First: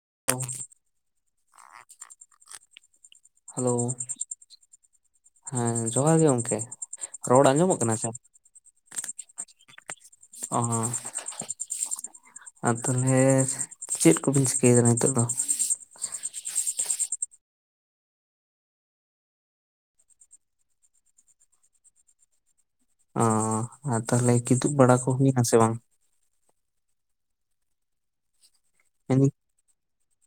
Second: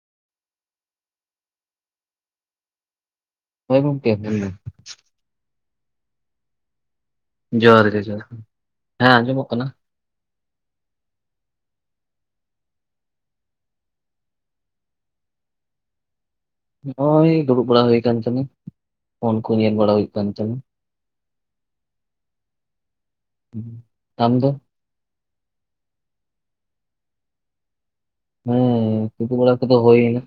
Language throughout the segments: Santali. [unintelligible] ᱦᱚᱭ ᱜᱚᱢᱠᱮ ᱦᱮᱸ ᱡᱚᱦᱟᱨ ᱜᱮ ᱜᱚᱝᱠᱮ᱾ ᱨᱚᱲ ᱟᱸᱡᱚᱢᱚᱜ ᱡᱚᱦᱟᱨ ᱠᱟᱱᱟ ᱜᱮ ᱥᱮ ᱡᱚᱦᱟᱨ ᱦᱮᱸ ᱟᱸᱡᱚᱢᱚᱜ ᱠᱟᱱᱟ ᱚ ᱟᱨ ᱛᱟᱦᱚᱞᱮ ᱪᱮᱫ ᱠᱚᱵᱤᱱ ᱪᱤᱠᱟᱹᱭᱮᱫᱟ ᱱᱤᱛᱚᱜ ᱫᱚ? ᱱᱚᱜᱼᱚᱭ ᱫᱩᱲᱩᱵ ᱵᱟᱲᱟ ᱦᱩᱭ ᱠᱟᱱ ᱛᱤ ᱯᱷᱳᱱ ᱠᱚ ᱧᱮᱞ ᱵᱟᱲᱟ ᱦᱩᱭᱩᱜ ᱠᱟᱱ ᱛᱟᱦᱮᱱᱟ᱾ ᱚ ᱟᱨ ᱟᱢ ᱛᱟᱦᱞᱮ ᱫᱚ ᱠᱤᱫᱩᱵᱽ ᱵᱟᱲᱟ ᱠᱚ ᱦᱩᱭᱱᱟ ᱥᱮ ᱵᱟᱝ? ᱦᱩᱸ ᱠᱤᱫᱩᱵᱽ ᱵᱟᱲᱟ ᱠᱚᱫᱚ ᱦᱩᱭ ᱮᱱᱟ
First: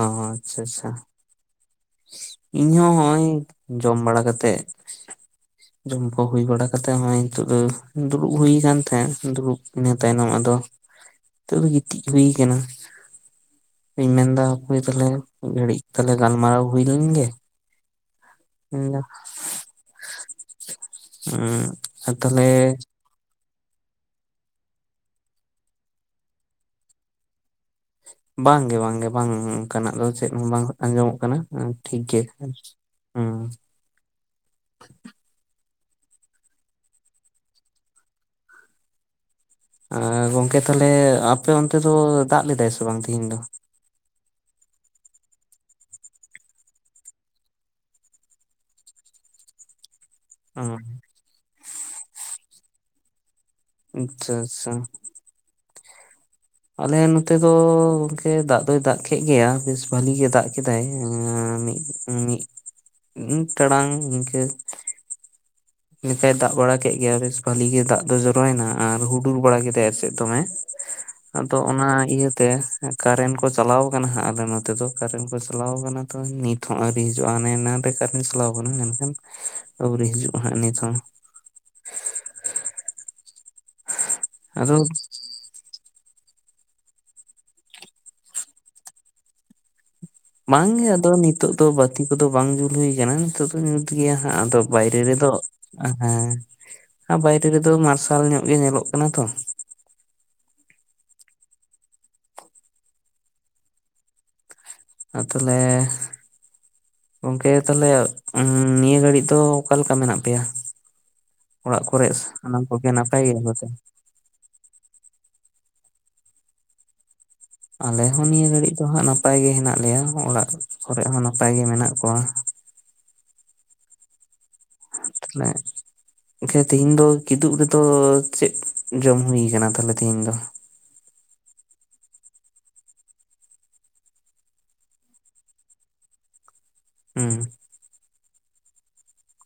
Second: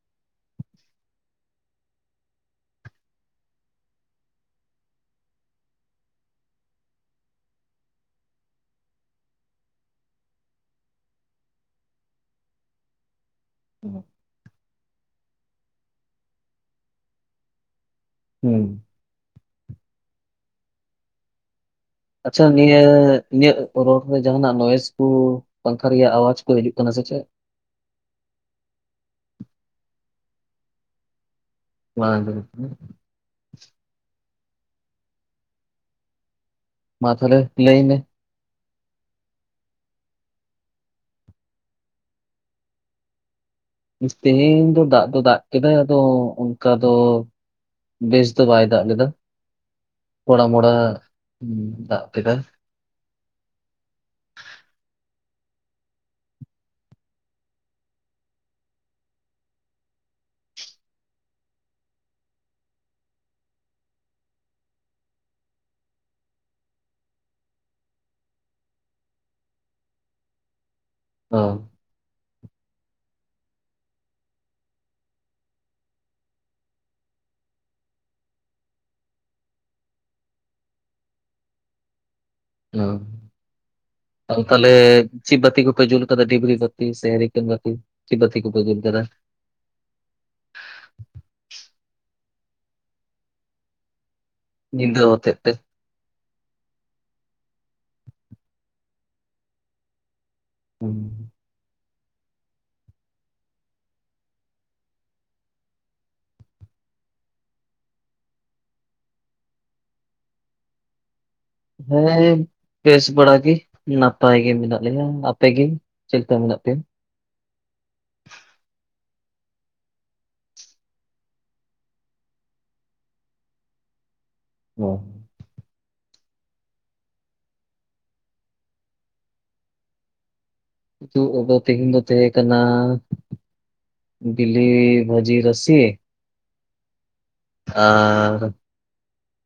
ᱚ ᱟᱪᱪᱷᱟ ᱟᱪᱪᱷᱟ ᱤᱧ ᱦᱚᱸ ᱱᱚᱜᱼᱚᱭ ᱡᱚᱢ ᱵᱟᱲᱟ ᱠᱟᱛᱮᱜ ᱡᱚᱢ ᱠᱚ ᱦᱩᱭ ᱵᱟᱲᱟ ᱠᱟᱛᱮᱜ ᱱᱚᱜᱚᱭ ᱱᱤᱛᱚᱜ ᱫᱚ ᱫᱩᱲᱩᱵ ᱦᱩᱭ ᱟᱠᱟᱱ ᱛᱟᱦᱮᱫ ᱫᱩᱲᱩᱵ ᱤᱱᱟᱹ ᱛᱟᱭᱱᱚᱢ ᱟᱫᱚ ᱱᱤᱛᱚᱜ ᱫᱚ ᱜᱤᱛᱤᱡ ᱦᱩᱭ ᱠᱟᱱᱟ ᱤᱧ ᱢᱮᱱᱫᱟ ᱚᱠᱚᱭ ᱛᱟᱦᱞᱮ ᱜᱷᱟᱹᱲᱤᱡ ᱛᱟᱦᱞᱮ ᱜᱟᱞᱢᱟᱨᱟᱣ ᱦᱩᱭ ᱞᱮᱱ ᱜᱮ ᱦᱩᱸ ᱤᱧ ᱫᱚ ᱦᱩᱸ ᱟᱪᱪᱷᱟ ᱱᱤᱭᱟᱹ ᱤᱧᱟᱹᱜ ᱨᱚᱲ ᱨᱮ ᱡᱟᱦᱱᱟᱜ ᱱᱚᱭᱮᱥ ᱠᱚ ᱯᱟᱝᱠ ᱨᱮᱭᱟᱜ ᱟᱣᱟᱡ ᱠᱚ ᱦᱤᱡᱩᱜ ᱠᱟᱱᱟ ᱥᱮ ᱪᱮᱫ? ᱵᱟᱝᱜᱮ ᱵᱟᱝᱜᱮ ᱵᱟᱝ ᱚᱱᱠᱟᱱᱟᱜ ᱫᱚ ᱪᱮᱫ ᱦᱚᱸ ᱵᱟᱝ ᱟᱸᱡᱚᱢᱚᱜ ᱠᱟᱱᱟ᱾ ᱦᱮ ᱴᱷᱤᱠ ᱵᱟᱝ ᱜᱮᱭᱟ ᱟᱸᱡᱚᱢᱚᱜ ᱦᱮᱸ ᱠᱟᱱᱟ ᱢᱟ ᱛᱟᱦᱚᱞᱮ ᱞᱟᱹᱭ ᱢᱮ ᱟᱨ ᱜᱚᱝᱠᱮ ᱛᱟᱦᱞᱮ ᱟᱯᱮ ᱚᱱᱛᱮ ᱫᱚ ᱫᱟᱜ ᱞᱮᱫᱟᱭ ᱥᱮ ᱵᱟᱝ ᱛᱮᱦᱤᱧ ᱫᱚ ᱛᱮᱦᱮᱧ ᱫᱚ ᱫᱟᱜ ᱫᱚ ᱫᱟᱜ ᱠᱮᱫᱟᱭ ᱟᱫᱚ ᱚᱱᱠᱟ ᱫᱚ ᱵᱮᱥ ᱫᱚ ᱵᱟᱭ ᱫᱟᱜ ᱞᱮᱫᱟ᱾ ᱠᱚᱲᱟ ᱦᱩᱸ ᱢᱚᱲᱟ ᱫᱟᱜ ᱠᱮᱫᱟᱭ ᱟᱪᱪᱷᱟ ᱟᱪᱪᱷᱟ ᱟᱞᱮ ᱱᱚᱛᱮ ᱫᱚ ᱜᱚᱝᱠᱮ ᱫᱟᱜ ᱫᱚᱭ ᱫᱟᱜ ᱠᱮᱫ ᱜᱮᱭᱟ ᱵᱮᱥ ᱵᱷᱟᱞᱤ ᱜᱮ ᱫᱟᱜ ᱠᱮᱫᱟᱭ᱾ ᱢᱤᱫ ᱢᱤᱫ ᱢᱤᱫ ᱴᱟᱲᱟᱝ ᱤᱱᱠᱟᱹ ᱮᱱᱠᱟᱭ ᱫᱟᱜ ᱵᱟᱲᱟ ᱠᱮᱫ ᱜᱮᱟᱭ ᱵᱮᱥ ᱵᱷᱟᱞᱤ ᱜᱮ ᱫᱟᱜ ᱫᱚ ᱡᱚᱨᱟᱭᱮᱱᱟ ᱟᱨ ᱦᱩᱰᱩᱨ ᱵᱟᱲᱟ ᱠᱮᱫᱟᱭ ᱮᱥᱮᱫ ᱫᱚᱢᱮ᱾ ᱚ ᱟᱫᱚ ᱚᱱᱟ ᱤᱭᱟᱹ ᱛᱮ ᱠᱟᱨᱮᱱᱴ ᱠᱚ ᱪᱟᱞᱟᱣ ᱟᱠᱟᱱᱟ ᱦᱟᱜ ᱟᱞᱮ ᱱᱚᱛᱮ ᱫᱚ ᱠᱟᱨᱮᱱᱴ ᱠᱚ ᱪᱟᱞᱟᱣ ᱟᱠᱟᱱᱟ ᱛᱚ ᱱᱤᱛ ᱦᱚᱸ ᱟᱹᱣᱨᱤ ᱦᱤᱡᱩᱜᱼᱟ᱾ ᱦᱟᱱᱮ ᱮᱱᱟᱱ ᱨᱮ ᱠᱟᱨᱮᱱ ᱪᱟᱞᱟᱣ ᱠᱟᱱᱟ ᱢᱮᱱᱠᱷᱟᱱ ᱟᱹᱣᱨᱤ ᱦᱤᱡᱩᱜ ᱱᱤᱛᱚᱝ ᱦᱚᱸ ᱚ ᱟᱫᱚ ᱛᱟᱦᱚᱞᱮ ᱪᱤ ᱵᱟᱛᱤ ᱠᱚᱯᱮ ᱡᱩᱞ ᱟᱠᱟᱫᱟ ᱰᱤᱵᱨᱤ ᱵᱟᱛᱤ [unintelligible] ᱪᱮᱫ ᱵᱟᱛᱤ ᱠᱚᱯᱮ ᱡᱩᱞ ᱠᱟᱫᱟ ᱵᱟᱝ ᱜᱮ ᱟᱫᱚ ᱱᱤᱛᱳᱜ ᱫᱚ ᱵᱟᱛᱤ ᱠᱚᱫᱚ ᱵᱟᱝ ᱡᱩᱞ ᱦᱩᱭ ᱠᱟᱱᱟ ᱱᱤᱛᱚᱜ ᱫᱚ ᱧᱩᱛ ᱜᱮᱭᱟ ᱦᱮ ᱟᱫᱚ ᱵᱟᱭᱨᱮ ᱧᱤᱫᱟᱹ ᱨᱮᱫᱚ ᱦᱚᱛᱮᱡ ᱛᱮ? ᱦᱮᱸ ᱵᱟᱭᱨᱮ ᱨᱮᱫᱚ ᱢᱟᱨᱥᱟᱞ ᱧᱚᱜ ᱜᱮ ᱧᱮᱞᱚᱜ ᱠᱟᱱᱟ ᱛᱚ ᱦᱮ ᱟᱨ ᱛᱟᱦᱚᱞᱮ ᱜᱚᱢᱠᱮ ᱛᱟᱦᱟᱞᱮ ᱱᱤᱭᱟᱹ ᱜᱷᱟᱹᱲᱤᱡ ᱫᱚ ᱚᱠᱟ ᱞᱮᱠᱟ ᱢᱮᱱᱟᱜ ᱯᱮᱭᱟ ᱚᱲᱟᱜ ᱠᱚᱨᱮ ᱦᱮᱸ ᱥᱟᱱᱟᱢ ᱠᱚᱜᱮ ᱵᱮᱥ ᱱᱟᱯᱟᱭ ᱜᱮᱭᱟ ᱵᱟᱲᱟᱜ ᱠᱚ ᱜᱮ ᱥᱮ ᱱᱟᱯᱟᱭ ᱜᱮ ᱢᱮᱱᱟᱜ ᱞᱮᱭᱟ ᱟᱯᱮ ᱜᱮ ᱪᱮᱫ ᱞᱮᱠᱟ ᱢᱮᱱᱟᱜ ᱯᱮᱭᱟ ᱟᱞᱮ ᱦᱚᱸ ᱱᱤᱭᱟᱹ ᱜᱷᱟᱹᱲᱤᱡ ᱫᱚ ᱦᱟᱸᱜ ᱱᱟᱯᱟᱭ ᱜᱮ ᱦᱮᱱᱟᱜ ᱞᱮᱭᱟ ᱚᱲᱟᱜ ᱠᱚᱨᱮᱜ ᱦᱚᱸ ᱱᱟᱯᱟᱭ ᱜᱮ ᱢᱮᱱᱟᱜ ᱠᱚᱣᱟ [inaudible] ᱚ ᱛᱟᱦᱚᱞᱮ ᱟᱪᱪᱷᱟ ᱛᱮᱦᱤᱧ ᱫᱚ ᱠᱤᱫᱩᱵ ᱨᱮᱫᱚ ᱪᱮᱫ ᱡᱚᱢ ᱦᱩᱭᱩ ᱠᱟᱱᱟ ᱛᱟᱦᱚᱞᱮ ᱛᱮᱦᱤᱧ ᱫᱚ ᱠᱤᱫᱩᱵ ᱨᱮᱫᱚ ᱛᱮᱦᱮᱧ ᱫᱚ ᱛᱟᱦᱮᱸ ᱠᱟᱱᱟ ᱵᱤᱞᱤ ᱵᱷᱟᱹᱡᱤ ᱨᱟᱥᱤ ᱦᱩᱸ ᱟᱨ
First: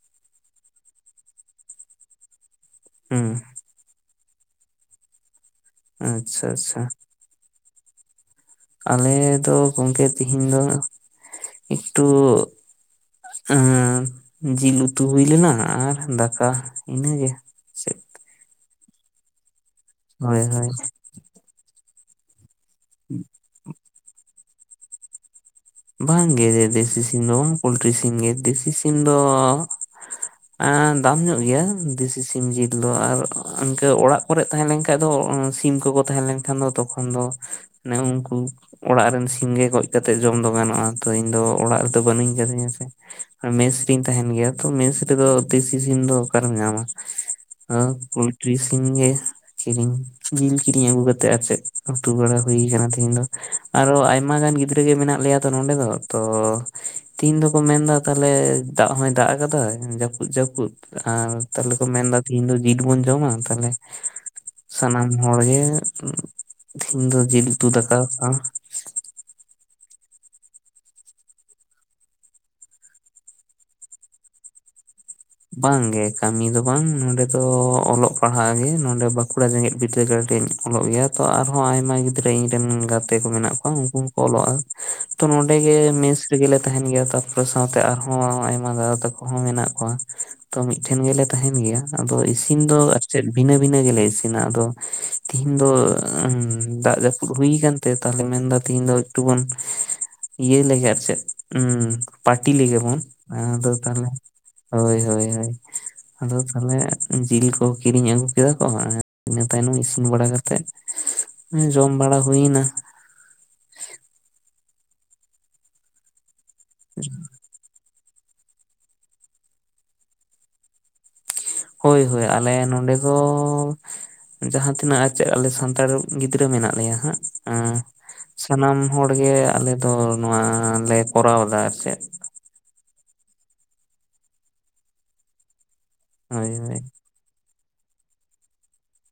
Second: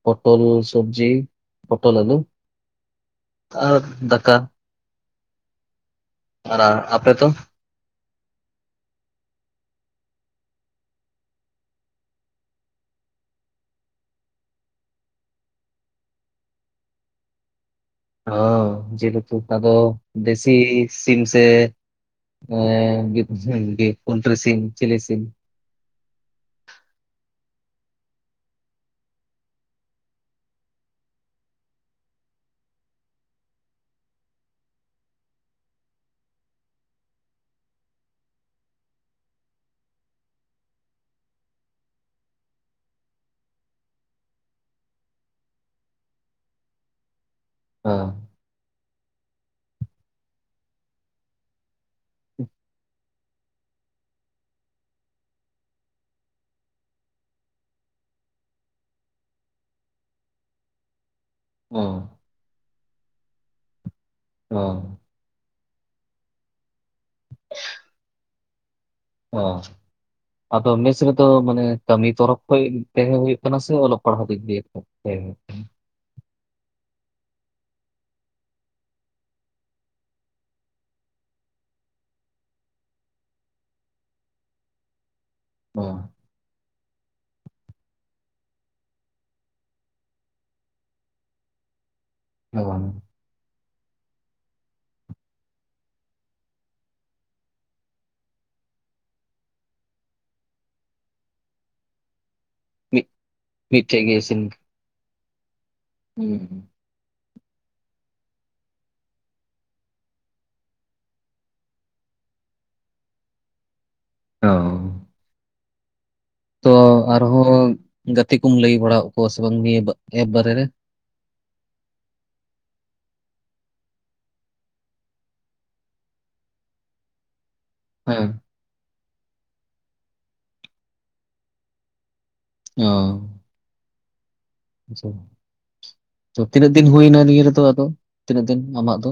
ᱯᱚᱴᱚᱞ ᱥᱚᱵᱡᱤ ᱯᱚᱴᱚᱞ ᱟᱞᱩ ᱦᱩᱸ ᱟᱨ ᱫᱟᱠᱟ ᱟᱪᱪᱷᱟ ᱟᱨ ᱟᱪᱪᱷᱟ ᱟᱯᱮ ᱫᱚ ᱟᱞᱮ ᱫᱚ ᱜᱚᱢᱠᱮ ᱛᱮᱦᱤᱧ ᱫᱚ ᱮᱠᱴᱩ ᱦᱚᱸ ᱡᱤᱞ ᱩᱛᱩ ᱦᱩᱭ ᱞᱮᱱᱟ ᱟᱨ ᱫᱟᱠᱟ ᱤᱱᱟᱹᱜᱮ ᱪᱮᱫ ᱚ ᱡᱤᱞ ᱩᱛᱩ ᱟᱫᱚ ᱦᱳᱭ ᱦᱳᱭ ᱫᱮᱥᱤ ᱥᱤᱢ ᱥᱮ ᱮ ᱫᱮᱥᱤ ᱥᱤᱢ ᱥᱮ ᱯᱳᱞᱴᱨᱤ ᱥᱤᱢ ᱪᱤᱞᱤ ᱥᱤᱢ ᱵᱟᱝᱜᱮ ᱫᱮᱥᱤ ᱥᱤᱢ ᱫᱚ ᱵᱟᱝ ᱯᱳᱞᱴᱨᱤ ᱥᱤᱢ ᱜᱮ ᱫᱮᱥᱤ ᱥᱤᱢ ᱫᱚ ᱫᱟᱢ ᱧᱚᱜ ᱜᱮᱭᱟ ᱫᱮᱥᱤ ᱥᱤᱢ ᱡᱤᱞ ᱫᱚ ᱟᱨ ᱤᱱᱠᱟᱹ ᱚᱲᱟᱜ ᱠᱚᱨᱮᱜ ᱛᱟᱦᱮᱸᱞᱮᱱᱠᱟᱡ ᱫᱚ ᱥᱤᱢ ᱠᱚᱠᱚ ᱛᱟᱦᱮᱸ ᱞᱮᱱᱠᱷᱟᱱ ᱫᱚ ᱛᱚᱠᱷᱚᱱ ᱫᱚ ᱩᱱᱠᱩ ᱚᱲᱟᱜ ᱨᱮᱱ ᱥᱤᱢ ᱜᱮ ᱜᱚᱡ ᱠᱟᱛᱮ ᱡᱚᱢ ᱫᱚ ᱜᱟᱱᱚᱜᱼᱟ ᱛᱚ ᱤᱧ ᱫᱚ ᱚᱲᱟᱜ ᱨᱮᱫᱚ ᱵᱟᱹᱱᱩᱧ ᱟᱠᱟᱫᱤᱧᱟ ᱥᱮ ᱢᱮᱥ ᱨᱮᱧ ᱛᱟᱦᱮᱱ ᱜᱮᱭᱟ ᱛᱚ ᱢᱮᱥ ᱨᱮᱫᱚ ᱫᱮᱥᱤ ᱥᱤᱢ ᱫᱚ ᱚᱠᱟᱨᱮᱢ ᱧᱟᱢᱟ ᱦᱮᱸ ᱯᱳᱞᱴᱨᱤ ᱛᱤᱦᱤᱱ ᱜᱮ ᱠᱤᱨᱤᱧ ᱡᱤᱞ ᱠᱤᱨᱤᱧ ᱟᱹᱜᱩ ᱠᱟᱛᱮᱜ ᱟᱨ ᱪᱮᱫ ᱩᱛᱩ ᱵᱟᱲᱟ ᱦᱩᱭ ᱠᱟᱱᱟ ᱛᱤᱦᱤᱧ ᱫᱚ ᱟᱨᱦᱚ ᱟᱭᱢᱟ ᱜᱟᱱ ᱜᱤᱫᱽᱨᱟᱹ ᱜᱮ ᱢᱮᱱᱟᱜ ᱞᱮᱭᱟ ᱛᱚ ᱱᱚᱰᱮ ᱫᱚ ᱛᱚ ᱛᱮᱦᱤᱧ ᱫᱚᱠᱚ ᱢᱮᱱ ᱮᱫᱟ ᱛᱟᱦᱠᱮ ᱫᱟᱜ ᱦᱚᱭ ᱫᱟᱜ ᱠᱟᱫᱟᱭ ᱡᱟᱹᱯᱩᱫ ᱡᱟᱹᱯᱩᱫ ᱠᱩ [unintelligible] ᱟᱨ ᱛᱟᱦᱚᱞᱮ ᱠᱚ ᱦᱮᱸ ᱢᱮᱱᱫᱟ ᱛᱤᱦᱤᱧ ᱫᱚ ᱡᱤᱞ ᱵᱚᱱ ᱡᱚᱢᱟ ᱛᱟᱦᱚᱞᱮ ᱦᱮᱸ ᱥᱟᱱᱟᱢ ᱦᱚᱲ ᱜᱮ ᱛᱮᱦᱮᱧ ᱫᱚ ᱡᱤᱞ ᱩᱛᱩ ᱫᱟᱠᱟ ᱦᱮᱸ ᱦ [inaudible] ᱟᱫᱚ ᱢᱮᱥ ᱨᱮᱫᱚ ᱢᱟᱱᱮ ᱠᱟᱹᱢᱤ ᱛᱚᱨᱚᱵ ᱠᱷᱚᱡ ᱛᱟᱦᱮᱸ ᱦᱳᱭᱳᱜ ᱠᱟᱱᱟ ᱥᱮ ᱚᱞᱚᱜ ᱯᱟᱲᱦᱟᱜ ᱫᱤᱠ ᱫᱤᱭᱮ ᱛᱟᱦᱮᱸ ᱵᱟᱝᱜᱮ ᱠᱟᱹᱢᱤ ᱫᱚ ᱵᱟᱝ ᱱᱚᱸᱰᱮ ᱫᱚ ᱚᱞᱚᱜ ᱯᱟᱲᱦᱟᱜ ᱜᱮ ᱱᱚᱰᱮ ᱵᱟᱸᱠᱩᱲᱟ ᱡᱮᱸᱜᱮᱛ ᱵᱤᱨᱫᱟᱹᱜᱟᱲ ᱞᱮ ᱚᱞᱚᱜ ᱜᱮᱭᱟ ᱛᱚ ᱟᱨᱦᱚᱸ ᱟᱭᱢᱟ ᱜᱤᱫᱽᱨᱟᱹ ᱤᱧ ᱨᱮᱱ ᱜᱟᱛᱮ ᱠᱚ ᱢᱮᱱᱟᱜ ᱠᱚᱣᱟ ᱩᱱᱠᱩ ᱦᱚᱸᱠᱚ ᱚᱞᱚᱜᱼᱟ ᱛᱚ ᱱᱚᱰᱮ ᱜᱮ ᱢᱮᱥ ᱨᱮᱜᱮ ᱛᱟᱦᱮᱱ ᱜᱮᱭᱟ ᱛᱟᱨᱯᱚᱨᱮ ᱥᱟᱶᱛᱮ ᱟᱨᱦᱚᱸ ᱟᱭᱢᱟ ᱫᱟᱫᱟ ᱛᱟᱠᱚ ᱦᱚᱸ ᱢᱮᱱᱟᱜ ᱠᱚᱣᱟ ᱛᱚ ᱢᱤᱫᱴᱷᱮᱱ ᱜᱮᱞᱮ ᱛᱟᱦᱮᱱ ᱜᱮᱭᱟ ᱟᱫᱚ ᱤᱥᱤᱱ ᱫᱚ ᱦᱮᱸ ᱟᱨ ᱪᱮᱫ ᱵᱷᱤᱱᱟᱹ ᱵᱤᱱᱟᱹ ᱜᱮᱞᱮ ᱤᱥᱤᱱᱟ ᱟᱫᱚ ᱛᱤᱦᱤᱧ ᱫᱚ ᱫᱟᱜ ᱡᱟᱯᱩᱫ ᱦᱩᱭ ᱠᱟᱱ ᱛᱮ ᱛᱟᱦᱚᱞᱮ ᱢᱮᱱᱫᱟ ᱛᱮᱦᱤᱧ ᱫᱚ ᱮᱠᱴᱩ ᱵᱚᱱ ᱤᱭᱟᱹ ᱞᱮᱜᱮ ᱟᱨ ᱪᱮᱫ ᱦᱩᱸ ᱯᱟᱴᱤ ᱞᱮᱜᱮ ᱵᱚᱱ ᱢᱤᱫ ᱟᱫᱚ ᱢᱤᱫᱴᱷᱮᱡ ᱛᱟᱦᱚᱞᱮ ᱜᱮ ᱤᱥᱤᱱ ᱦᱳᱭ ᱦᱳᱭ ᱟᱫᱚ ᱦᱩᱸ, ᱛᱟᱦᱚᱞᱮ ᱡᱤᱞ ᱠᱚ ᱠᱤᱨᱤᱧ ᱟᱹᱜᱩ ᱠᱮᱫᱟ ᱠᱚ ᱤᱱᱟᱹ ᱛᱟᱭᱱᱚᱢ ᱤᱥᱤᱱ ᱵᱟᱲᱟ ᱠᱟᱛᱮᱜ ᱡᱚᱢ ᱵᱟᱲᱟ ᱦᱩᱭᱱᱟ ᱚ ᱛᱚ ᱟᱨᱦᱚᱸ ᱜᱟᱛᱮ ᱠᱚᱢ ᱞᱟᱹᱭ ᱵᱟᱲᱟᱟᱣ ᱟᱠ ᱠᱚᱣᱟ ᱥᱮ ᱵᱟᱝ ᱱᱤᱭᱟᱹ ᱮᱯ ᱵᱟᱨᱮ ᱨᱮ ᱦᱳᱭ! ᱦᱳᱭ ᱟᱞᱮ ᱱᱚᱰᱮ ᱫᱚ ᱡᱟᱦᱟᱸ ᱛᱤᱱᱟᱹᱜ ᱪᱮᱫ ᱟᱞᱮ ᱥᱟᱱᱛᱟᱲ ᱜᱤᱫᱽᱨᱟᱹ ᱢᱮᱱᱟᱜ ᱞᱮᱭᱟ ᱦᱟᱸᱜ᱾ ᱦᱮᱸ ᱥᱟᱱᱟᱢ ᱦᱚᱲᱜᱮ ᱟᱞᱮ ᱫᱚ ᱱᱚᱣᱟᱞᱮ ᱠᱚᱨᱟᱣᱫᱟ ᱟᱨ ᱪᱮᱫ ᱚ ᱟᱪᱪᱷᱟ ᱛᱚ ᱦᱳᱭ ᱛᱤᱱᱟᱹᱜ ᱦᱳᱭ ᱫᱤᱱ ᱦᱩᱭᱱᱟ ᱱᱤᱭᱟᱹ ᱨᱮᱫᱚ ᱛᱤᱱᱟᱹᱜ ᱫᱤᱱ ᱟᱢᱟᱜ ᱫᱚ?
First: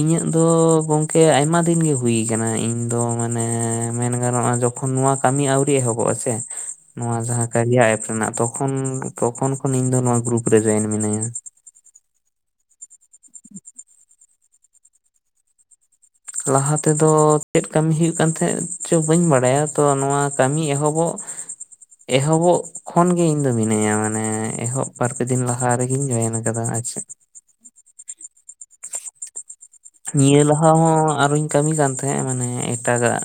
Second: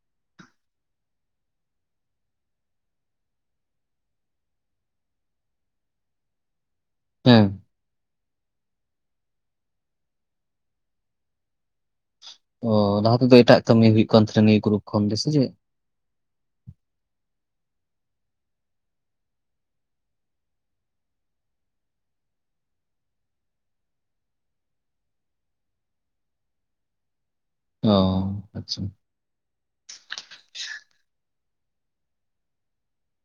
ᱤᱧᱟᱹᱜ ᱫᱚ ᱜᱚᱝᱠᱮ ᱟᱭᱢᱟ ᱫᱤᱱᱜᱮ ᱦᱩᱭ ᱠᱟᱱᱟ ᱤᱧ ᱫᱚ ᱢᱟᱱᱮ ᱢᱮᱱ ᱜᱟᱱᱚᱜᱼᱟ, ᱡᱮ ᱡᱚᱠᱷᱚᱱ ᱱᱚᱣᱟ ᱠᱟᱹᱢᱤ ᱟᱹᱣᱨᱤ ᱮᱦᱚᱵᱚᱜ ᱟ ᱥᱮᱮ ᱱᱚᱣᱟ ᱦᱮᱸ ᱡᱟᱦᱟᱸ ᱠᱟᱨᱤᱭᱟ ᱮᱯ ᱨᱮᱱᱟᱜ ᱛᱚᱠᱷᱚᱱ ᱠᱷᱚᱱ ᱤᱧ ᱫᱚ ᱱᱚᱣᱟ ᱜᱨᱩᱯ ᱨᱮ ᱡᱚᱭᱮᱱ ᱢᱤᱱᱟᱹᱧᱟ᱾ ᱚ ᱞᱟᱦᱟ ᱛᱮᱫᱚ ᱮᱴᱟᱜ ᱠᱟᱹᱢᱤ ᱦᱩᱭᱩᱜ ᱠᱟᱱ ᱛᱟᱦᱮᱱᱟ ᱱᱤᱭᱟᱹ ᱜᱩᱨᱩ ᱠᱷᱚᱱ ᱥᱮ ᱪᱮᱫ ᱞᱟᱦᱟ ᱛᱮᱫᱚ ᱪᱮᱫ ᱠᱟᱹᱢᱤ ᱦᱩᱭᱩᱜ ᱠᱟᱱ ᱛᱟᱦᱮᱸᱫ ᱪᱚ ᱵᱟᱹᱧ ᱵᱟᱲᱟᱭᱟ ᱛᱚ ᱱᱚᱶᱟ ᱠᱟᱹᱢᱤ ᱮᱦᱚᱵᱚᱜ [inaudible] ᱮᱦᱚᱵᱚᱜ ᱠᱷᱚᱱᱜᱤ ᱤᱧ ᱫᱚ ᱢᱤᱱᱟᱹᱧᱟ ᱢᱟᱱᱮ ᱮᱦᱚᱵ ᱵᱟᱨᱯᱮ ᱫᱤᱱ ᱞᱟᱦᱟ ᱨᱮᱜᱤᱧ ᱡᱚᱭᱮᱱ ᱟᱠᱟᱫᱟ᱾ ᱟᱪᱪᱷᱟ ᱚ ᱟᱪᱪᱷᱟ ᱱᱤᱭᱟᱹ ᱞᱟᱦᱟ ᱦᱚᱸ ᱟᱨᱚᱧ ᱠᱟᱹᱢᱤ ᱠᱟᱱ ᱛᱟᱦᱮᱸᱫ ᱢᱟᱱᱮ ᱮᱴᱟᱜᱟᱜ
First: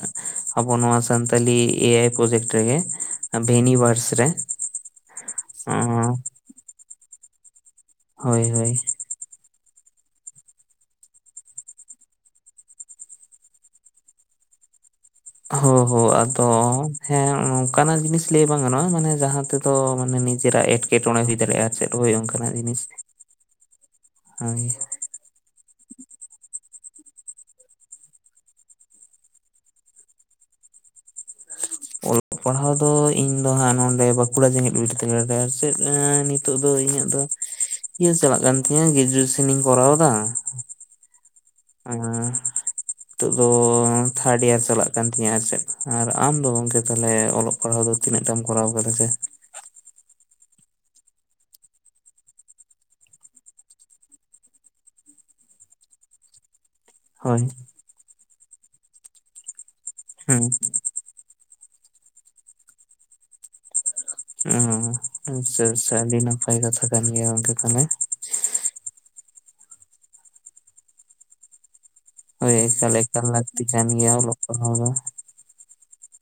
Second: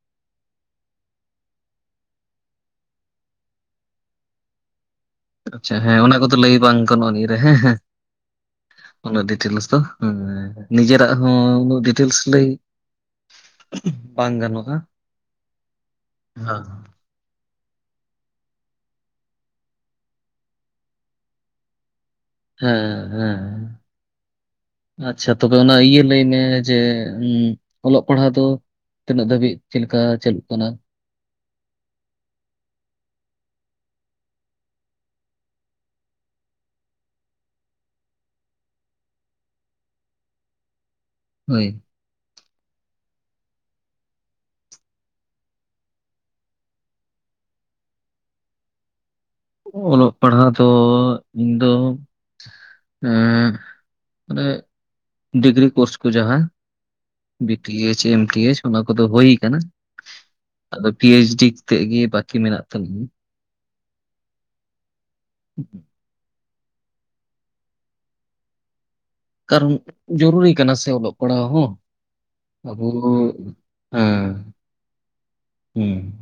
ᱟᱵᱚ ᱱᱚᱣᱟ ᱥᱟᱱᱛᱟᱞᱤ ᱮ ᱟᱭ ᱯᱨᱚᱡᱮᱠᱴ ᱨᱮᱜᱮ ᱵᱷᱮᱱᱤᱵᱷᱟᱨᱥ ᱨᱮ ᱟᱪᱪᱷᱟ ᱦᱮᱸ ᱚ ᱚᱱᱟ ᱠᱚᱫᱚ ᱞᱟᱹᱭ ᱵᱟᱝ ᱜᱟᱱᱚᱜᱼᱟ᱾ ᱱᱤᱭᱟᱹ ᱨᱮ ᱦᱮᱸ ᱦᱮᱸ ᱦᱳᱭ ᱦᱳᱭ ᱩᱱᱟᱹᱜ ᱰᱤᱴᱮᱞᱥ ᱫᱚ ᱦᱮ ᱱᱤᱡᱮᱨᱟᱜ ᱦᱚᱸ ᱩᱱᱟᱹᱜ ᱰᱤᱴᱮᱞᱥ ᱞᱟᱹᱭ ᱵᱟᱝ ᱜᱟᱱᱚᱜᱼᱟ᱾ ᱦᱳ ᱦᱳ ᱟᱫᱚ ᱦᱮᱸ ᱦᱮᱸ ᱚᱱᱠᱟᱱᱟᱜ ᱡᱤᱱᱤᱥ ᱞᱟᱹᱭ ᱵᱟᱝ ᱜᱟᱱᱚᱜᱼᱟ ᱢᱟᱱᱮ ᱡᱟᱦᱟᱸ ᱛᱮᱫᱚ ᱢᱟᱱᱮ ᱱᱤᱡᱮᱨᱟᱜ ᱮᱴᱠᱮᱴᱚᱬᱮ ᱦᱩᱭ ᱫᱟᱲᱮᱭᱟᱜᱼᱟ᱾ ᱪᱮᱫ ᱦᱳᱭ ᱚᱱᱠᱟᱱᱟᱜ ᱡᱤᱱᱤᱥ ᱦᱮᱸ ᱦᱮᱸ ᱦᱳᱭ ᱟᱪᱪᱷᱟ ᱛᱚᱵᱮ ᱚᱱᱟ ᱤᱭᱟᱹ ᱞᱟᱹᱭ ᱢᱮ ᱡᱮ ᱚᱞᱚᱜ ᱯᱟᱲᱦᱟᱜ ᱫᱚ ᱛᱤᱱᱟᱹᱜ ᱫᱷᱟᱹᱵᱤᱡ ᱪᱮᱫ ᱞᱮᱠᱟ ᱪᱟᱞᱩᱜ ᱠᱟᱱᱟ᱾ [unintelligible] ᱚᱞᱚᱜ ᱯᱟᱲᱦᱟᱣ ᱫᱚ ᱤᱧ ᱫᱚ ᱦᱟᱸᱜ ᱱᱚᱰᱮ ᱵᱟᱸᱠᱩᱲᱟ ᱡᱮᱜᱮᱛ ᱵᱤᱨ ᱛᱮ ᱪᱮᱫ ᱱᱤᱛᱚᱜ ᱫᱚ ᱤᱧᱟᱹᱜ ᱫᱚ ᱤᱭᱟᱹ ᱪᱟᱞᱟᱜ ᱠᱟᱱ ᱛᱤᱧᱟᱹ ᱜᱨᱮᱡᱩᱭᱮᱥᱚᱱ ᱤᱧ ᱠᱚᱨᱟᱣᱫᱟ᱾ ᱦᱳᱭ ᱦᱮᱸ ᱱᱤᱛᱚᱜ ᱫᱚ ᱛᱷᱟᱨᱰ ᱤᱭᱟᱨ ᱪᱟᱞᱟᱜ ᱠᱟᱱ ᱛᱤᱧᱟᱹ ᱟᱨ ᱪᱮᱫ ᱟᱨ ᱟᱢ ᱫᱚ ᱜᱚᱝᱠᱮ ᱛᱟᱦᱚᱞᱮ ᱚᱞᱚᱜ ᱯᱟᱲᱦᱟᱜ ᱫᱚ ᱛᱤᱱᱟᱹᱜᱟᱢ ᱠᱚᱨᱟᱣ ᱟᱠᱟᱫᱟ ᱥᱮ? ᱚᱞᱚᱜ ᱯᱟᱲᱦᱟᱜ ᱫᱚ ᱤᱧᱫᱚ ᱮ ᱢᱟᱱᱮ ᱰᱤᱜᱽᱨᱤ ᱠᱳᱨᱥ ᱠᱚ ᱡᱟᱦᱟᱸ ᱦᱳᱭ B T H M T H ᱚᱱᱟ ᱠᱚᱫᱚ ᱦᱩᱭ ᱠᱟᱱᱟ᱾ ᱦᱩᱸ ᱟᱫᱚ ᱯᱤ ᱮᱭᱤᱪ ᱰᱤ ᱛᱮ ᱜᱮ ᱵᱟᱹᱠᱤ ᱢᱮᱱᱟᱜ ᱛᱟᱹᱟᱞᱤᱧᱟ ᱚ ᱟᱪᱪᱷᱟ ᱟᱪᱪᱷᱟ ᱟᱹᱰᱤ ᱱᱟᱯᱟᱭ ᱠᱟᱛᱷᱟ ᱠᱟᱱ ᱜᱮᱭᱟ ᱜᱚᱝᱠᱮ ᱛᱟᱦᱞᱮ ᱠᱟᱨᱚᱱ ᱡᱚᱨᱩᱨᱤ ᱠᱟᱱᱟ ᱥᱮ ᱚᱞᱚᱜ ᱯᱟᱲᱦᱟᱜ ᱦᱚᱸ ᱦᱳᱭ ᱟᱵᱚ ᱮᱠᱟᱞ ᱮᱠᱟᱞ ᱞᱟᱹᱠᱛᱤ ᱠᱟᱱ ᱜᱮᱭᱟ ᱦᱮᱸ ᱚᱞᱚᱜ ᱯᱟᱲᱦᱟᱶ ᱫᱚ ᱦᱩᱸ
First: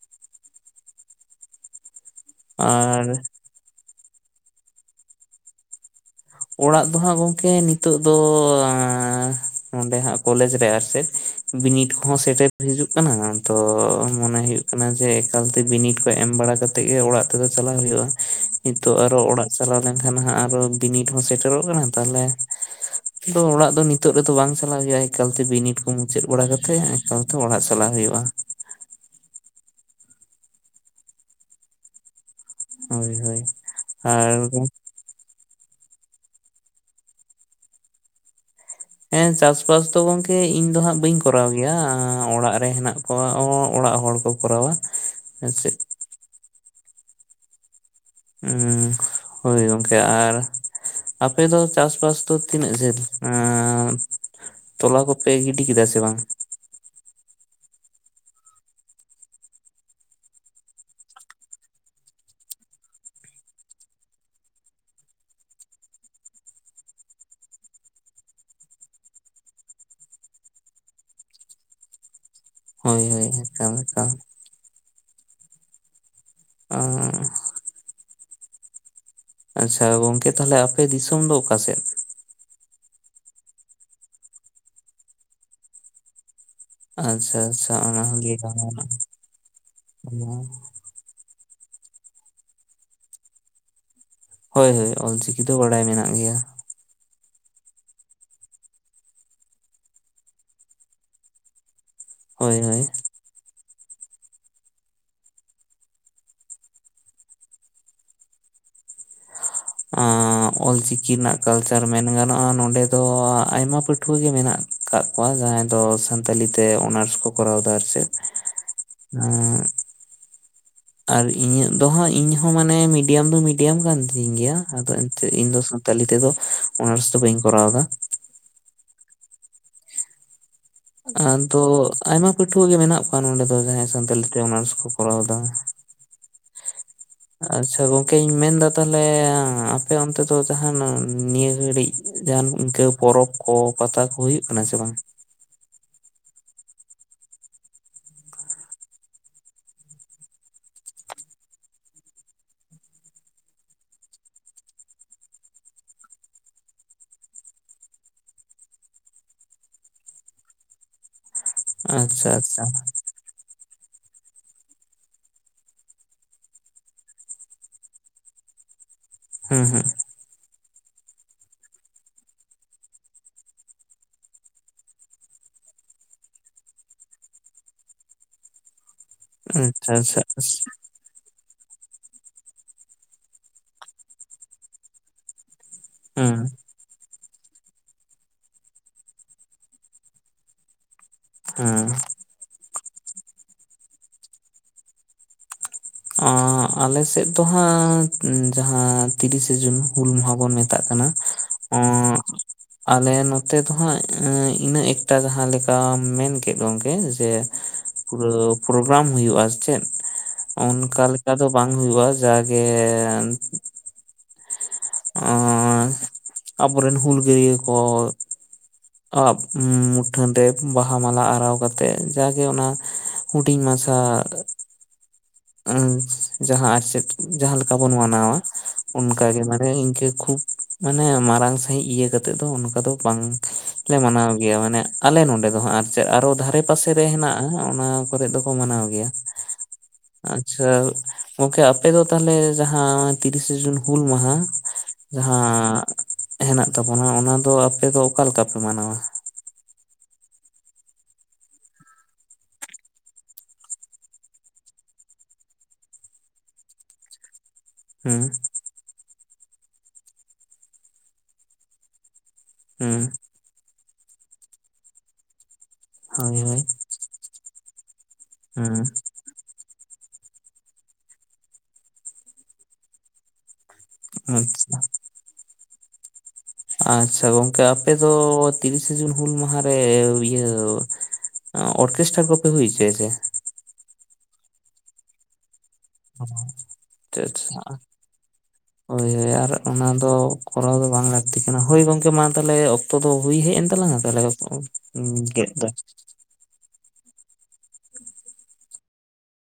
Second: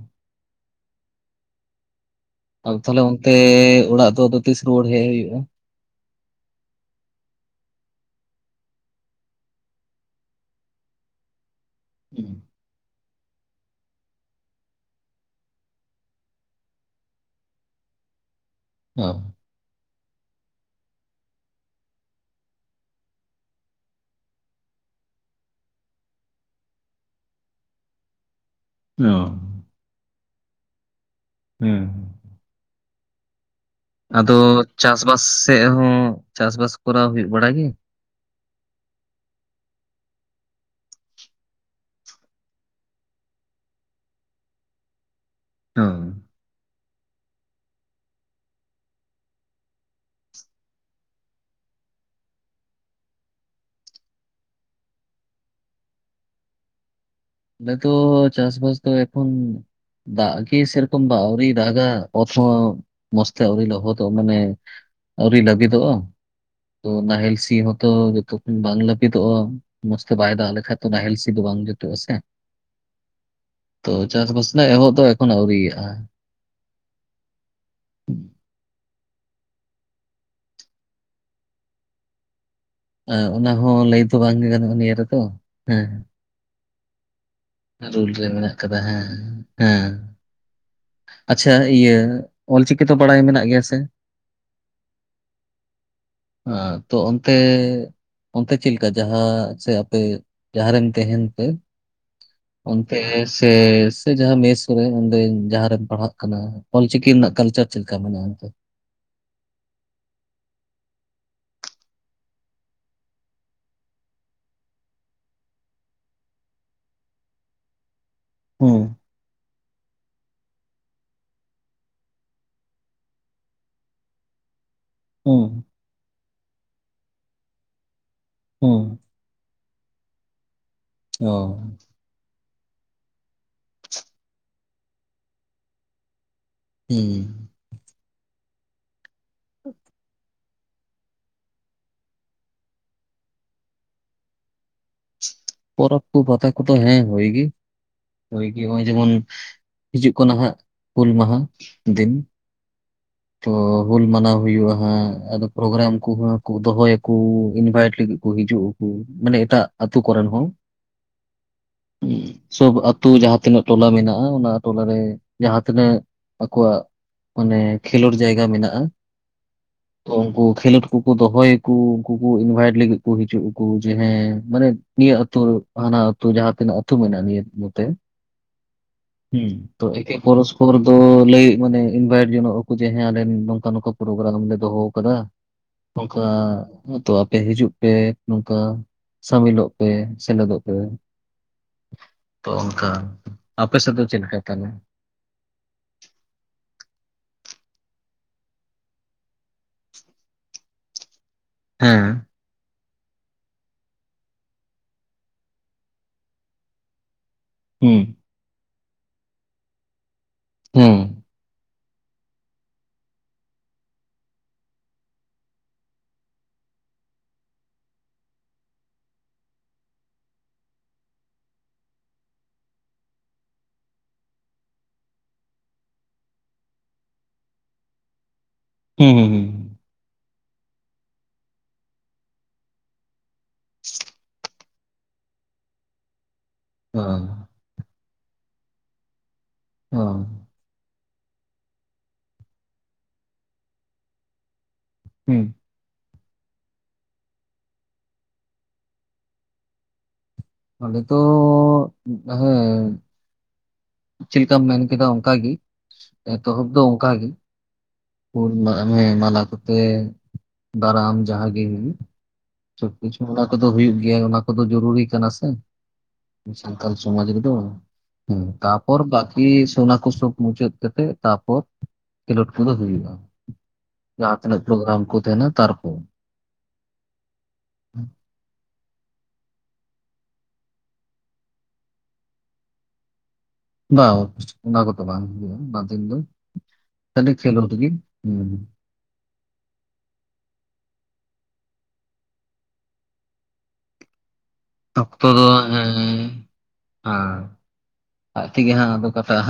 ᱟ ᱛᱟᱦᱞᱮ ᱟᱨ ᱚᱱᱛᱮ ᱚᱲᱟᱜ ᱫᱚᱫᱚ ᱛᱤᱥ ᱨᱩᱣᱟᱹᱲ ᱦᱮᱡ ᱦᱩᱭᱩᱜᱼᱟ᱾ ᱚᱲᱟᱜ ᱫᱚ ᱦᱟᱸᱜ ᱜᱚᱢᱠᱮ ᱱᱤᱛᱚᱜ ᱫᱚ ᱱᱚᱰᱮ ᱦᱟᱸᱜ ᱠᱚᱞᱮᱡᱽ ᱨᱮ ᱟᱨᱥᱮᱫ ᱵᱤᱱᱤᱰ ᱠᱚᱦᱚᱸ ᱥᱮᱴᱮᱨ ᱦᱤᱡᱩᱜ ᱦᱩᱭᱩᱜ ᱠᱟᱱᱟ ᱛᱚ ᱢᱚᱱᱮ ᱦᱩᱭᱩᱜ ᱠᱟᱱᱟ ᱡᱮ ᱮᱠᱟᱞᱛᱮ ᱵᱤᱱᱤᱰ ᱠᱚ ᱮᱢ ᱵᱟᱲᱟ ᱠᱟᱛᱮ ᱜᱮ ᱚᱲᱟᱜ ᱛᱮᱫᱚ ᱪᱟᱞᱟᱜ ᱦᱩᱭᱩᱜ ᱱᱤᱛᱚᱜ ᱟᱨᱚ ᱚᱲᱟᱜ ᱪᱟᱞᱟᱣ ᱞᱮᱱᱠᱷᱟᱱ ᱦᱟᱜ ᱟᱨᱚ ᱵᱤᱱᱤᱰ ᱥᱮᱴᱮᱨᱚᱜ ᱠᱟᱱᱟ ᱛᱟᱦᱞᱮ ᱫᱚ ᱚᱲᱟᱜ ᱫᱚ ᱱᱤᱛᱚᱜ ᱨᱮᱫᱚ ᱵᱟᱝ ᱪᱟᱞᱟᱜ ᱦᱩᱭᱩᱜᱼᱟ᱾ ᱮᱠᱟᱞᱛᱮ ᱵᱤᱱᱤᱰ ᱠᱚ ᱢᱩᱪᱟᱹᱫ ᱵᱟᱲᱟ ᱠᱟᱛᱮᱜ ᱮᱠᱟᱞᱛᱮ ᱚᱲᱟᱜ ᱪᱟᱞᱟᱜ ᱦᱩᱭᱩᱜᱼᱟ᱾ ᱦᱩᱭᱩᱜᱼᱟ᱾ [unintelligible] ᱦᱮᱸ ᱦᱮᱸ ᱦᱳᱭ ᱦᱳᱭ ᱟᱫᱚ ᱟᱨ ᱪᱟᱥᱵᱟᱥ ᱥᱮᱫ ᱦᱚᱸ ᱪᱟᱥᱵᱟᱥ ᱠᱚᱨᱟᱣ ᱦᱩᱭᱩᱜ ᱵᱟᱲᱟ ᱜᱮᱭᱟ? ᱦᱮᱸ ᱪᱟᱥᱵᱟᱥ ᱫᱚ ᱜᱚᱝᱠᱮ ᱤᱧ ᱫᱚ ᱦᱟᱸᱜ ᱵᱟᱹᱧ ᱠᱚᱨᱟᱣ ᱜᱮᱭᱟ ᱚᱲᱟᱜ ᱨᱮ ᱦᱮᱱᱟᱜ ᱠᱚᱣᱟ᱾ ᱚᱲᱟᱜ ᱦᱚᱲ ᱠᱚ ᱠᱚᱨᱟᱣᱟ ᱦᱮᱸ ᱥᱮ ᱦᱚᱸ ᱦᱮᱸ ᱦᱳᱭ ᱜᱚᱢᱠᱮ ᱟᱨ ᱟᱯᱮ ᱫᱚ ᱪᱟᱥ-ᱵᱟᱥ ᱫᱚ ᱛᱤᱱᱟᱹᱜ ᱰᱷᱮᱨ [unintelligible] ᱮ? ᱛᱚᱞᱟ ᱠᱚᱯᱮ ᱜᱤᱰᱤ ᱠᱮᱫᱟ ᱥᱮ ᱵᱟᱝ? ᱟᱞᱮ ᱫᱚ ᱪᱟᱥ-ᱵᱟᱥ ᱫᱚ ᱮᱠᱷᱚᱱ ᱫᱟᱜ ᱜᱮ ᱥᱮᱨᱚᱠᱚᱢ ᱟᱹᱣᱨᱤ ᱫᱟᱜᱟ ᱚᱛ ᱦᱚ ᱢᱚᱡᱽᱛᱮ ᱟᱹᱣᱨᱤ ᱞᱚᱦᱚᱫᱚᱜ ᱢᱟᱱᱮ ᱟᱹᱣᱨᱤ ᱞᱟᱹᱵᱤᱫᱚᱜᱼᱟ? ᱛᱚ ᱱᱟᱦᱮᱞ ᱥᱤ ᱦᱚᱸᱛᱚ ᱵᱟᱝ ᱞᱟᱹᱵᱤᱛᱚᱜᱼᱟ ᱢᱚᱸᱡᱽ ᱛᱮ ᱵᱟᱭ ᱫᱟᱜ ᱞᱮᱠᱷᱟᱱ ᱱᱟᱦᱮᱞ ᱥᱤ ᱫᱚ [unintelligible] ᱵᱟᱝ ᱡᱚᱛᱩᱜ-ᱟ ᱥᱮ᱾ ᱦᱳᱭ ᱦᱳᱭ ᱮᱠᱟᱞ ᱛᱚ ᱮᱠᱟᱞ ᱪᱟᱥ-ᱵᱟᱥ ᱞᱮ ᱮᱦᱚᱵ ᱛᱚ ᱮᱠᱷᱚᱱ ᱟᱹᱣᱨᱤᱭᱟᱜᱼᱟ᱾ ᱟᱸ ᱟᱪᱪᱷᱟ ᱜᱚᱝᱠᱮ ᱛᱟᱦᱞᱮ ᱟᱯᱮ ᱫᱤᱥᱚᱢ ᱫᱚ ᱚᱠᱟ ᱥᱮᱫ? ᱚᱱᱟ ᱦᱚᱸ ᱞᱟᱹᱭ ᱫᱚ ᱵᱟᱝᱜᱮ ᱜᱟᱱᱚᱜᱼᱟ ᱱᱤᱭᱟᱹ ᱨᱮᱫᱚ ᱦᱮᱸ ᱟᱪᱪᱷᱟ ᱟᱪᱪᱷᱟ ᱚᱱᱟ ᱨᱩᱞ ᱦᱚᱸ ᱨᱮ ᱞᱟᱹᱭ ᱢᱮᱱᱟᱜ ᱠᱟᱫᱟ ᱜᱟᱱᱚᱜᱼᱟ ᱦᱮᱸ ᱦᱮᱸ [unintelligible] ᱟᱪᱪᱷᱟ ᱤᱭᱟᱹ ᱚᱞ ᱪᱤᱠᱤ ᱛᱚ ᱵᱟᱰᱟᱭ ᱢᱮᱱᱟᱜ ᱜᱮᱭᱟ ᱥᱮ? ᱦᱚᱭ ᱦᱚᱭ ᱚᱞ ᱪᱤᱠᱤ ᱫᱚ ᱵᱟᱰᱟᱭ ᱢᱮᱱᱟᱜ ᱜᱮᱭᱟ᱾ ᱦᱮᱸ [unintelligible] ᱚᱱᱛᱮ ᱪᱮᱫ ᱞᱮᱠᱟ ᱡᱟᱦᱟᱸ ᱥᱮ ᱟᱯᱮ ᱡᱟᱦᱟᱸᱨᱮᱢ ᱛᱟᱦᱮᱱ ᱯᱮ ᱦᱳᱭ ᱦᱳᱭ ᱚᱱᱛᱮ ᱥᱮ ᱡᱟᱦᱟᱸ ᱢᱮᱥ ᱠᱚᱨᱮ ᱚᱸᱰᱮ ᱡᱟᱦᱟᱸ ᱨᱮᱢ ᱯᱟᱲᱦᱟᱜ ᱠᱟᱱᱟ ᱚᱞᱪᱤᱠᱤ ᱨᱮᱱᱟᱜ ᱠᱟᱞᱪᱟᱨ ᱪᱮᱫ ᱞᱮᱠᱟ ᱢᱮᱱᱟᱜᱼᱟ ᱚᱱᱛᱮ? [unintelligible] ᱚᱞᱪᱤᱠᱤ ᱨᱮᱱᱟᱜ ᱠᱟᱞᱪᱟᱨ ᱢᱮᱱ ᱜᱟᱱᱚᱜᱼᱟ ᱱᱚᱸᱰᱮ ᱫᱚ ᱟᱭᱢᱟ ᱯᱟᱹᱴᱷᱩᱣᱟᱹ ᱜᱮ ᱢᱮᱱᱟᱜ ᱟᱠᱟᱫ ᱠᱚᱣᱟ ᱾ ᱡᱟᱦᱟᱸᱭ ᱫᱚ ᱥᱟᱱᱛᱟᱞᱤ ᱛᱮ ᱚᱱᱟᱨᱥ ᱠᱚ ᱠᱚᱨᱟᱣ ᱫᱟ ᱟᱨ ᱪᱮ ᱦᱩᱸ ᱦᱩᱸ [inaudible] ᱟᱨ ᱤᱧᱟᱹᱜ ᱫᱚᱦᱟᱸᱜ ᱤᱧᱦᱚ ᱢᱟᱱᱮ ᱢᱤᱰᱤᱭᱟᱢ ᱫᱚ ᱢᱤᱰᱤᱭᱟᱢ ᱠᱟᱱ ᱛᱤᱧ ᱜᱮᱭᱟ ᱟᱫᱚ ᱤᱧ ᱫᱚ ᱦᱩᱸ ᱥᱟᱱᱛᱟᱞᱤ ᱛᱮᱫᱚ ᱚᱱᱟᱨᱥ ᱫᱚ ᱵᱟᱹᱧ ᱠᱚᱨᱟᱣ ᱫᱟ ᱾ ᱦᱚᱸ ᱟᱫᱚ ᱟᱭᱢᱟ ᱯᱟᱹᱴᱷᱩᱣᱟᱹ ᱜᱮ ᱢᱮᱱᱟᱜ ᱠᱚᱣᱟ ᱱᱚᱸᱰᱮ ᱫᱚ ᱡᱟᱦᱟᱸᱭ ᱥᱟᱱᱛᱟᱞᱤ ᱛᱮ ᱚᱱᱟᱨᱥ ᱠᱚ ᱠᱚᱨᱟᱣ ᱮᱫᱟ᱾ ᱦᱩᱸ ᱟᱪᱪᱷᱟ ᱜᱚᱝᱠᱮᱧ ᱢᱮᱱ ᱫᱟ ᱛᱟᱦᱚᱞᱮ ᱟᱯᱮ ᱚᱱᱛᱮ ᱫᱚ ᱡᱟᱦᱟᱱ ᱱᱤᱭᱟᱹ ᱜᱷᱟᱹᱲᱤᱡ ᱡᱟᱦᱟᱱ ᱤᱱᱠᱟᱹ ᱯᱚᱨᱚᱵᱽ ᱠᱚ? ᱯᱟᱛᱟ ᱠᱚ ᱦᱩᱭᱩᱜ ᱠᱟᱱᱟ ᱥᱮ ᱵᱟᱝ? ᱯᱚᱨᱚᱵ ᱠᱚ ᱯᱟᱛᱟ ᱠᱚ ᱫᱚ ᱦᱮᱸ ᱦᱩᱭ ᱜᱮ ᱾ ᱦᱩᱭ ᱜᱮ ᱱᱚᱜᱼᱚᱭ ᱡᱮᱢᱚᱱ ᱦᱤᱡᱩᱜ ᱠᱟᱱᱟ ᱦᱟᱸᱜ ᱦᱩᱞ ᱢᱟᱦᱟ ᱫᱤᱱ ᱾ [inaudible] ᱛᱚ ᱦᱩᱞ ᱢᱟᱱᱟᱣ ᱦᱩᱭᱩᱜᱼᱟ ᱦᱟᱸᱜ ᱟᱫᱚ ᱯᱨᱳᱜᱨᱟᱢ ᱠᱚᱦᱚ ᱠᱚ ᱫᱚᱦᱚᱭᱟᱠᱚ ᱤᱱᱵᱟᱭᱤᱴ ᱞᱟᱹᱜᱤᱫ ᱠᱚ ᱾ ᱦᱤᱡᱩᱜ ᱟᱠᱚ ᱢᱟᱱᱮ ᱮᱴᱟᱜ ᱟᱹᱛᱩ ᱠᱚᱨᱮᱱ ᱦᱚᱸ ᱦᱚᱸ ᱟᱪᱪᱷᱟ ᱟᱪᱪᱷᱟ ᱥᱚᱵᱽ ᱟᱛᱩ ᱡᱟᱦᱟᱸ ᱛᱤᱱᱟᱹᱜ ᱴᱚᱞᱟ ᱢᱮᱱᱟᱜᱼᱟ ᱚᱱᱟ ᱴᱚᱞᱟᱨᱮ ᱡᱟᱦᱟᱸ ᱛᱤᱱᱟᱹᱜ ᱟᱠᱚᱣᱟᱜ ᱚᱱᱮ ᱠᱷᱮᱞᱳᱰ ᱡᱟᱭᱜᱟ ᱢᱮᱱᱟᱜᱼᱟ ᱦᱩᱸ ᱛᱚ ᱩᱱᱠᱩ ᱠᱷᱮᱞᱳᱰ ᱩᱱᱠᱩ ᱠᱚ ᱫᱚᱦᱚ ᱭᱟᱠᱚ ᱩᱱᱠᱩ ᱠᱚ ᱤᱱᱵᱷᱟᱭᱤᱴ ᱞᱟᱹᱜᱤᱫ ᱠᱚ ᱦᱤᱡᱩᱜ ᱟᱠᱚ ᱡᱮ ᱦᱮᱸ ᱢᱟᱱᱮ ᱱᱤᱭᱟᱹ ᱟᱹᱛᱩ ᱦᱟᱱᱟ ᱟᱹᱛᱩ ᱡᱟᱦᱟᱸ ᱛᱱᱟᱹᱜ ᱟᱹᱛᱩ ᱢᱮᱱᱟᱜᱼᱟ ᱱᱤᱭᱟᱹ ᱱᱚᱛᱮ ᱦᱮᱸ ᱦᱩᱸ ᱛᱚ ᱮᱠᱮ ᱟᱪᱪᱷᱟ ᱟᱪᱪᱷᱟ ᱯᱚᱨᱚᱥᱯᱚᱨ ᱫᱚ ᱞᱟᱹᱭ ᱢᱟᱱᱮ ᱤᱱᱵᱷᱟᱭᱤᱴ ᱡᱚᱱᱚᱜ ᱟᱠᱚ ᱡᱮ ᱦᱮᱸ ᱟᱞᱮ ᱱᱚᱝᱠᱟ ᱱᱚᱝᱠᱟ ᱯᱨᱳᱜᱨᱟᱢ ᱞᱮ ᱫᱚᱦᱚ ᱟᱠᱟᱫᱟ ᱾ ᱱᱚᱝᱠᱟ ᱦᱩᱸ ᱦᱩᱸ ᱛᱚ ᱟᱯᱮ ᱦᱤᱡᱩᱜ ᱯᱮ ᱱᱚᱝᱠᱟ ᱥᱟᱹᱢᱤᱞᱚᱜ ᱯᱮ ᱥᱮᱞᱮᱫᱚᱜ ᱯᱮ ᱦᱮᱸ ᱾ ᱛᱚ ᱚᱱᱠᱟ ᱟᱯᱮ ᱥᱮᱫ ᱫᱚ ᱪᱮᱫ ᱞᱮᱠᱟ ᱛᱟᱦᱞᱮ? ᱟᱸ ᱟᱞᱮ ᱥᱮᱫ ᱫᱚ ᱦᱟᱸᱜ ᱡᱟᱦᱟᱸ ᱛᱤᱨᱤᱥᱮ ᱡᱩᱱ ᱦᱩᱞ ᱢᱟᱦᱟ ᱵᱚᱱ ᱢᱮᱛᱟᱜ ᱠᱟᱱᱟ ᱦᱮᱸ, [unintelligible] ᱟᱞᱮ ᱱᱚᱛᱮ ᱫᱚᱦᱟᱸᱜ ᱤᱱᱟᱹᱜ ᱮᱠᱴᱟ ᱡᱟᱦᱟᱸ ᱞᱮᱠᱟᱢ ᱢᱮᱱ ᱠᱮᱫ ᱜᱚᱝᱠᱮ ᱡᱮ ᱦᱩᱸ, ᱯᱩᱨᱟᱹ ᱯᱨᱳᱜᱨᱟᱢ ᱦᱩᱭᱩᱜᱼᱟ ᱪᱮᱫ ᱦᱩᱸ, ᱚᱱᱠᱟᱞᱮᱠᱟ ᱫᱚ ᱵᱟᱝ ᱦᱩᱭᱩᱜᱼᱟ ᱡᱟᱜᱮ ᱟᱨ ᱟᱵᱚᱨᱮᱱ ᱦᱩᱞᱜᱟᱹᱨᱭᱟᱹ ᱠᱚ ᱢᱩᱴᱷᱟᱹᱱ ᱨᱮ ᱵᱟᱦᱟ ᱢᱟᱞᱟ ᱟᱨᱟᱣ ᱠᱟᱛᱮᱮᱫ ᱡᱟᱜᱮ ᱚᱱᱟ ᱦᱤᱰᱤᱧ ᱢᱟᱪᱷᱟ ᱡᱟᱦᱟᱸ ᱥᱮᱛ ᱡᱟᱦᱟᱸᱞᱮᱠᱟ ᱵᱚᱱ ᱢᱟᱱᱟᱣᱟ ᱾ ᱚᱱᱠ ᱦᱩᱸ, ᱦᱩᱸ, ᱜᱮ ᱦᱩᱸ᱾ ᱢᱟᱱᱮ ᱤᱱᱠᱟᱹ ᱠᱷᱩᱵ ᱢᱟᱱᱮ ᱢᱟᱨᱟᱝ ᱥᱟᱺᱦᱤᱡ ᱤᱭᱟᱹ ᱠᱟᱛᱮ ᱫᱚ ᱚᱱᱠᱟ ᱫᱚ ᱵᱟᱝ ᱞᱮ ᱢᱟᱱᱟᱣ ᱜᱮᱭᱟ ᱢᱟᱱᱮ ᱟᱞᱮ ᱱᱚᱸᱰᱮ ᱫᱚ ᱦᱟᱸᱜ ᱟᱨ ᱟᱨᱚ ᱫᱷᱟᱨᱮ ᱯᱟᱥᱮ ᱨᱮ ᱦᱚᱸ, ᱦᱮᱱᱟᱜᱼᱟ ᱚᱱᱟ ᱠᱚᱨᱮ ᱫᱚᱠᱚ ᱢᱟᱱᱟᱣ ᱜᱮᱭᱟ ᱾ ᱦᱚᱸ, ᱜᱚᱝᱠᱮ ᱟᱯᱮ ᱫᱚ ᱛᱟᱦᱮ ᱡᱟᱦᱟᱸ ᱛᱤᱨᱤᱥᱮ ᱡᱩᱱ ᱦᱩᱞ ᱢᱟᱦᱟ ᱦᱩᱸ᱾ ᱡᱟᱦᱟᱸ ᱦᱮᱱᱟᱜ ᱛᱟᱵᱚᱱᱟ ᱚᱱᱟ ᱫᱚ ᱟᱯᱮ ᱫᱚ ᱚᱠᱟ ᱞᱮᱠᱟ ᱯᱮ ᱢᱟᱱᱟᱣᱟ ᱾ ᱱᱚᱰᱮ ᱫᱚ ᱦᱮᱸ ᱪᱮᱫᱠᱟᱢ ᱢᱮᱱ ᱠᱮᱫᱟ ᱚᱱᱠᱟᱜᱮ ᱮᱛᱚᱦᱚᱵ ᱫᱚ ᱚᱱᱠᱟᱜᱮ ᱦᱩᱸ ᱾ ᱢᱟᱞᱟ ᱠᱚᱛᱮ ᱫᱟᱨᱟᱢ ᱡᱟᱦᱟᱸ ᱜᱮ ᱦᱩᱭᱩᱜ ᱾ ᱥᱚᱵ ᱦᱩᱸ ᱠᱤᱪᱷᱩ ᱚᱱᱟ ᱠᱚᱫᱚ ᱦᱩᱭᱩᱜ ᱜᱮᱭᱟ ᱚᱱᱟ ᱠᱚᱫᱚ ᱡᱩᱨᱩᱨᱤ ᱠᱟᱱᱟ ᱥᱮ ᱦᱳᱭ ᱾ ᱦᱳᱭ ᱥᱟᱱᱛᱟᱞ ᱥᱚᱢᱟᱡᱽ ᱨᱮ ᱫᱚ ᱛᱟᱨ ᱦᱩᱸ ᱯᱚᱨ ᱵᱟᱠᱤ ᱥᱚ ᱟᱨ ᱠᱚᱥᱵ ᱢᱩᱪᱟᱹᱫ ᱠᱟᱛᱮ ᱛᱟᱨᱯᱚᱨ ᱠᱷᱮᱞᱳᱰ ᱠᱚᱫᱚ ᱦᱩᱭᱩᱜᱼᱟ ᱾ ᱡᱟᱦᱟᱸ ᱛᱤᱱᱟ ᱟᱪᱪᱷᱟ ᱯᱨᱳᱜᱨᱟᱢ ᱠᱚ ᱛᱟᱦᱮᱱᱟ ᱛᱟᱨ ᱟᱪᱪᱷᱟ ᱜᱚᱝᱠᱮ ᱟᱯᱮ ᱫᱚ ᱛᱤᱨᱤᱥᱮ ᱡᱩᱱ ᱦᱩᱞ ᱢᱟᱦᱟᱨᱮ ᱤᱭᱟᱹ ᱚᱨᱠᱮᱥᱴᱨᱟ ᱠᱚᱯᱮ ᱦᱩᱭ ᱪᱚ ᱟᱯᱮ ᱥᱮ? ᱵᱟᱝ ᱚᱱᱟ ᱠᱚᱫᱚ ᱵᱟᱝ ᱜᱮ ᱫᱤᱱ ᱫᱚ ᱟᱪᱪᱷᱟ ᱠᱷᱟᱹᱞᱤ ᱟᱪᱪᱷᱟ ᱠᱷᱮᱞᱳᱰ ᱦᱩᱸ ᱦᱳᱭ ᱟᱨ ᱚᱱᱟ ᱫᱚ ᱠᱚᱨᱟᱣ ᱫᱚ ᱵᱟᱝ ᱞᱟᱹᱠᱛᱤ ᱠᱟᱱᱟ ᱦᱳᱭ ᱜᱚᱝᱠᱮ ᱢᱟ ᱛᱟᱦᱚᱞᱮ ᱚᱠᱛᱚ ᱫᱚ ᱦᱩᱭ ᱦᱮᱡ ᱮᱱ ᱛᱟᱞᱟᱝᱟ ᱛᱮ ᱚᱠᱛᱚ ᱫᱚ ᱦᱮᱸ ᱟᱨ ᱟᱡ ᱛᱮᱜᱮ ᱦᱟᱸᱜ ᱫᱚ ᱠᱟᱴᱟᱜ ᱟ ᱦᱟᱜ ᱾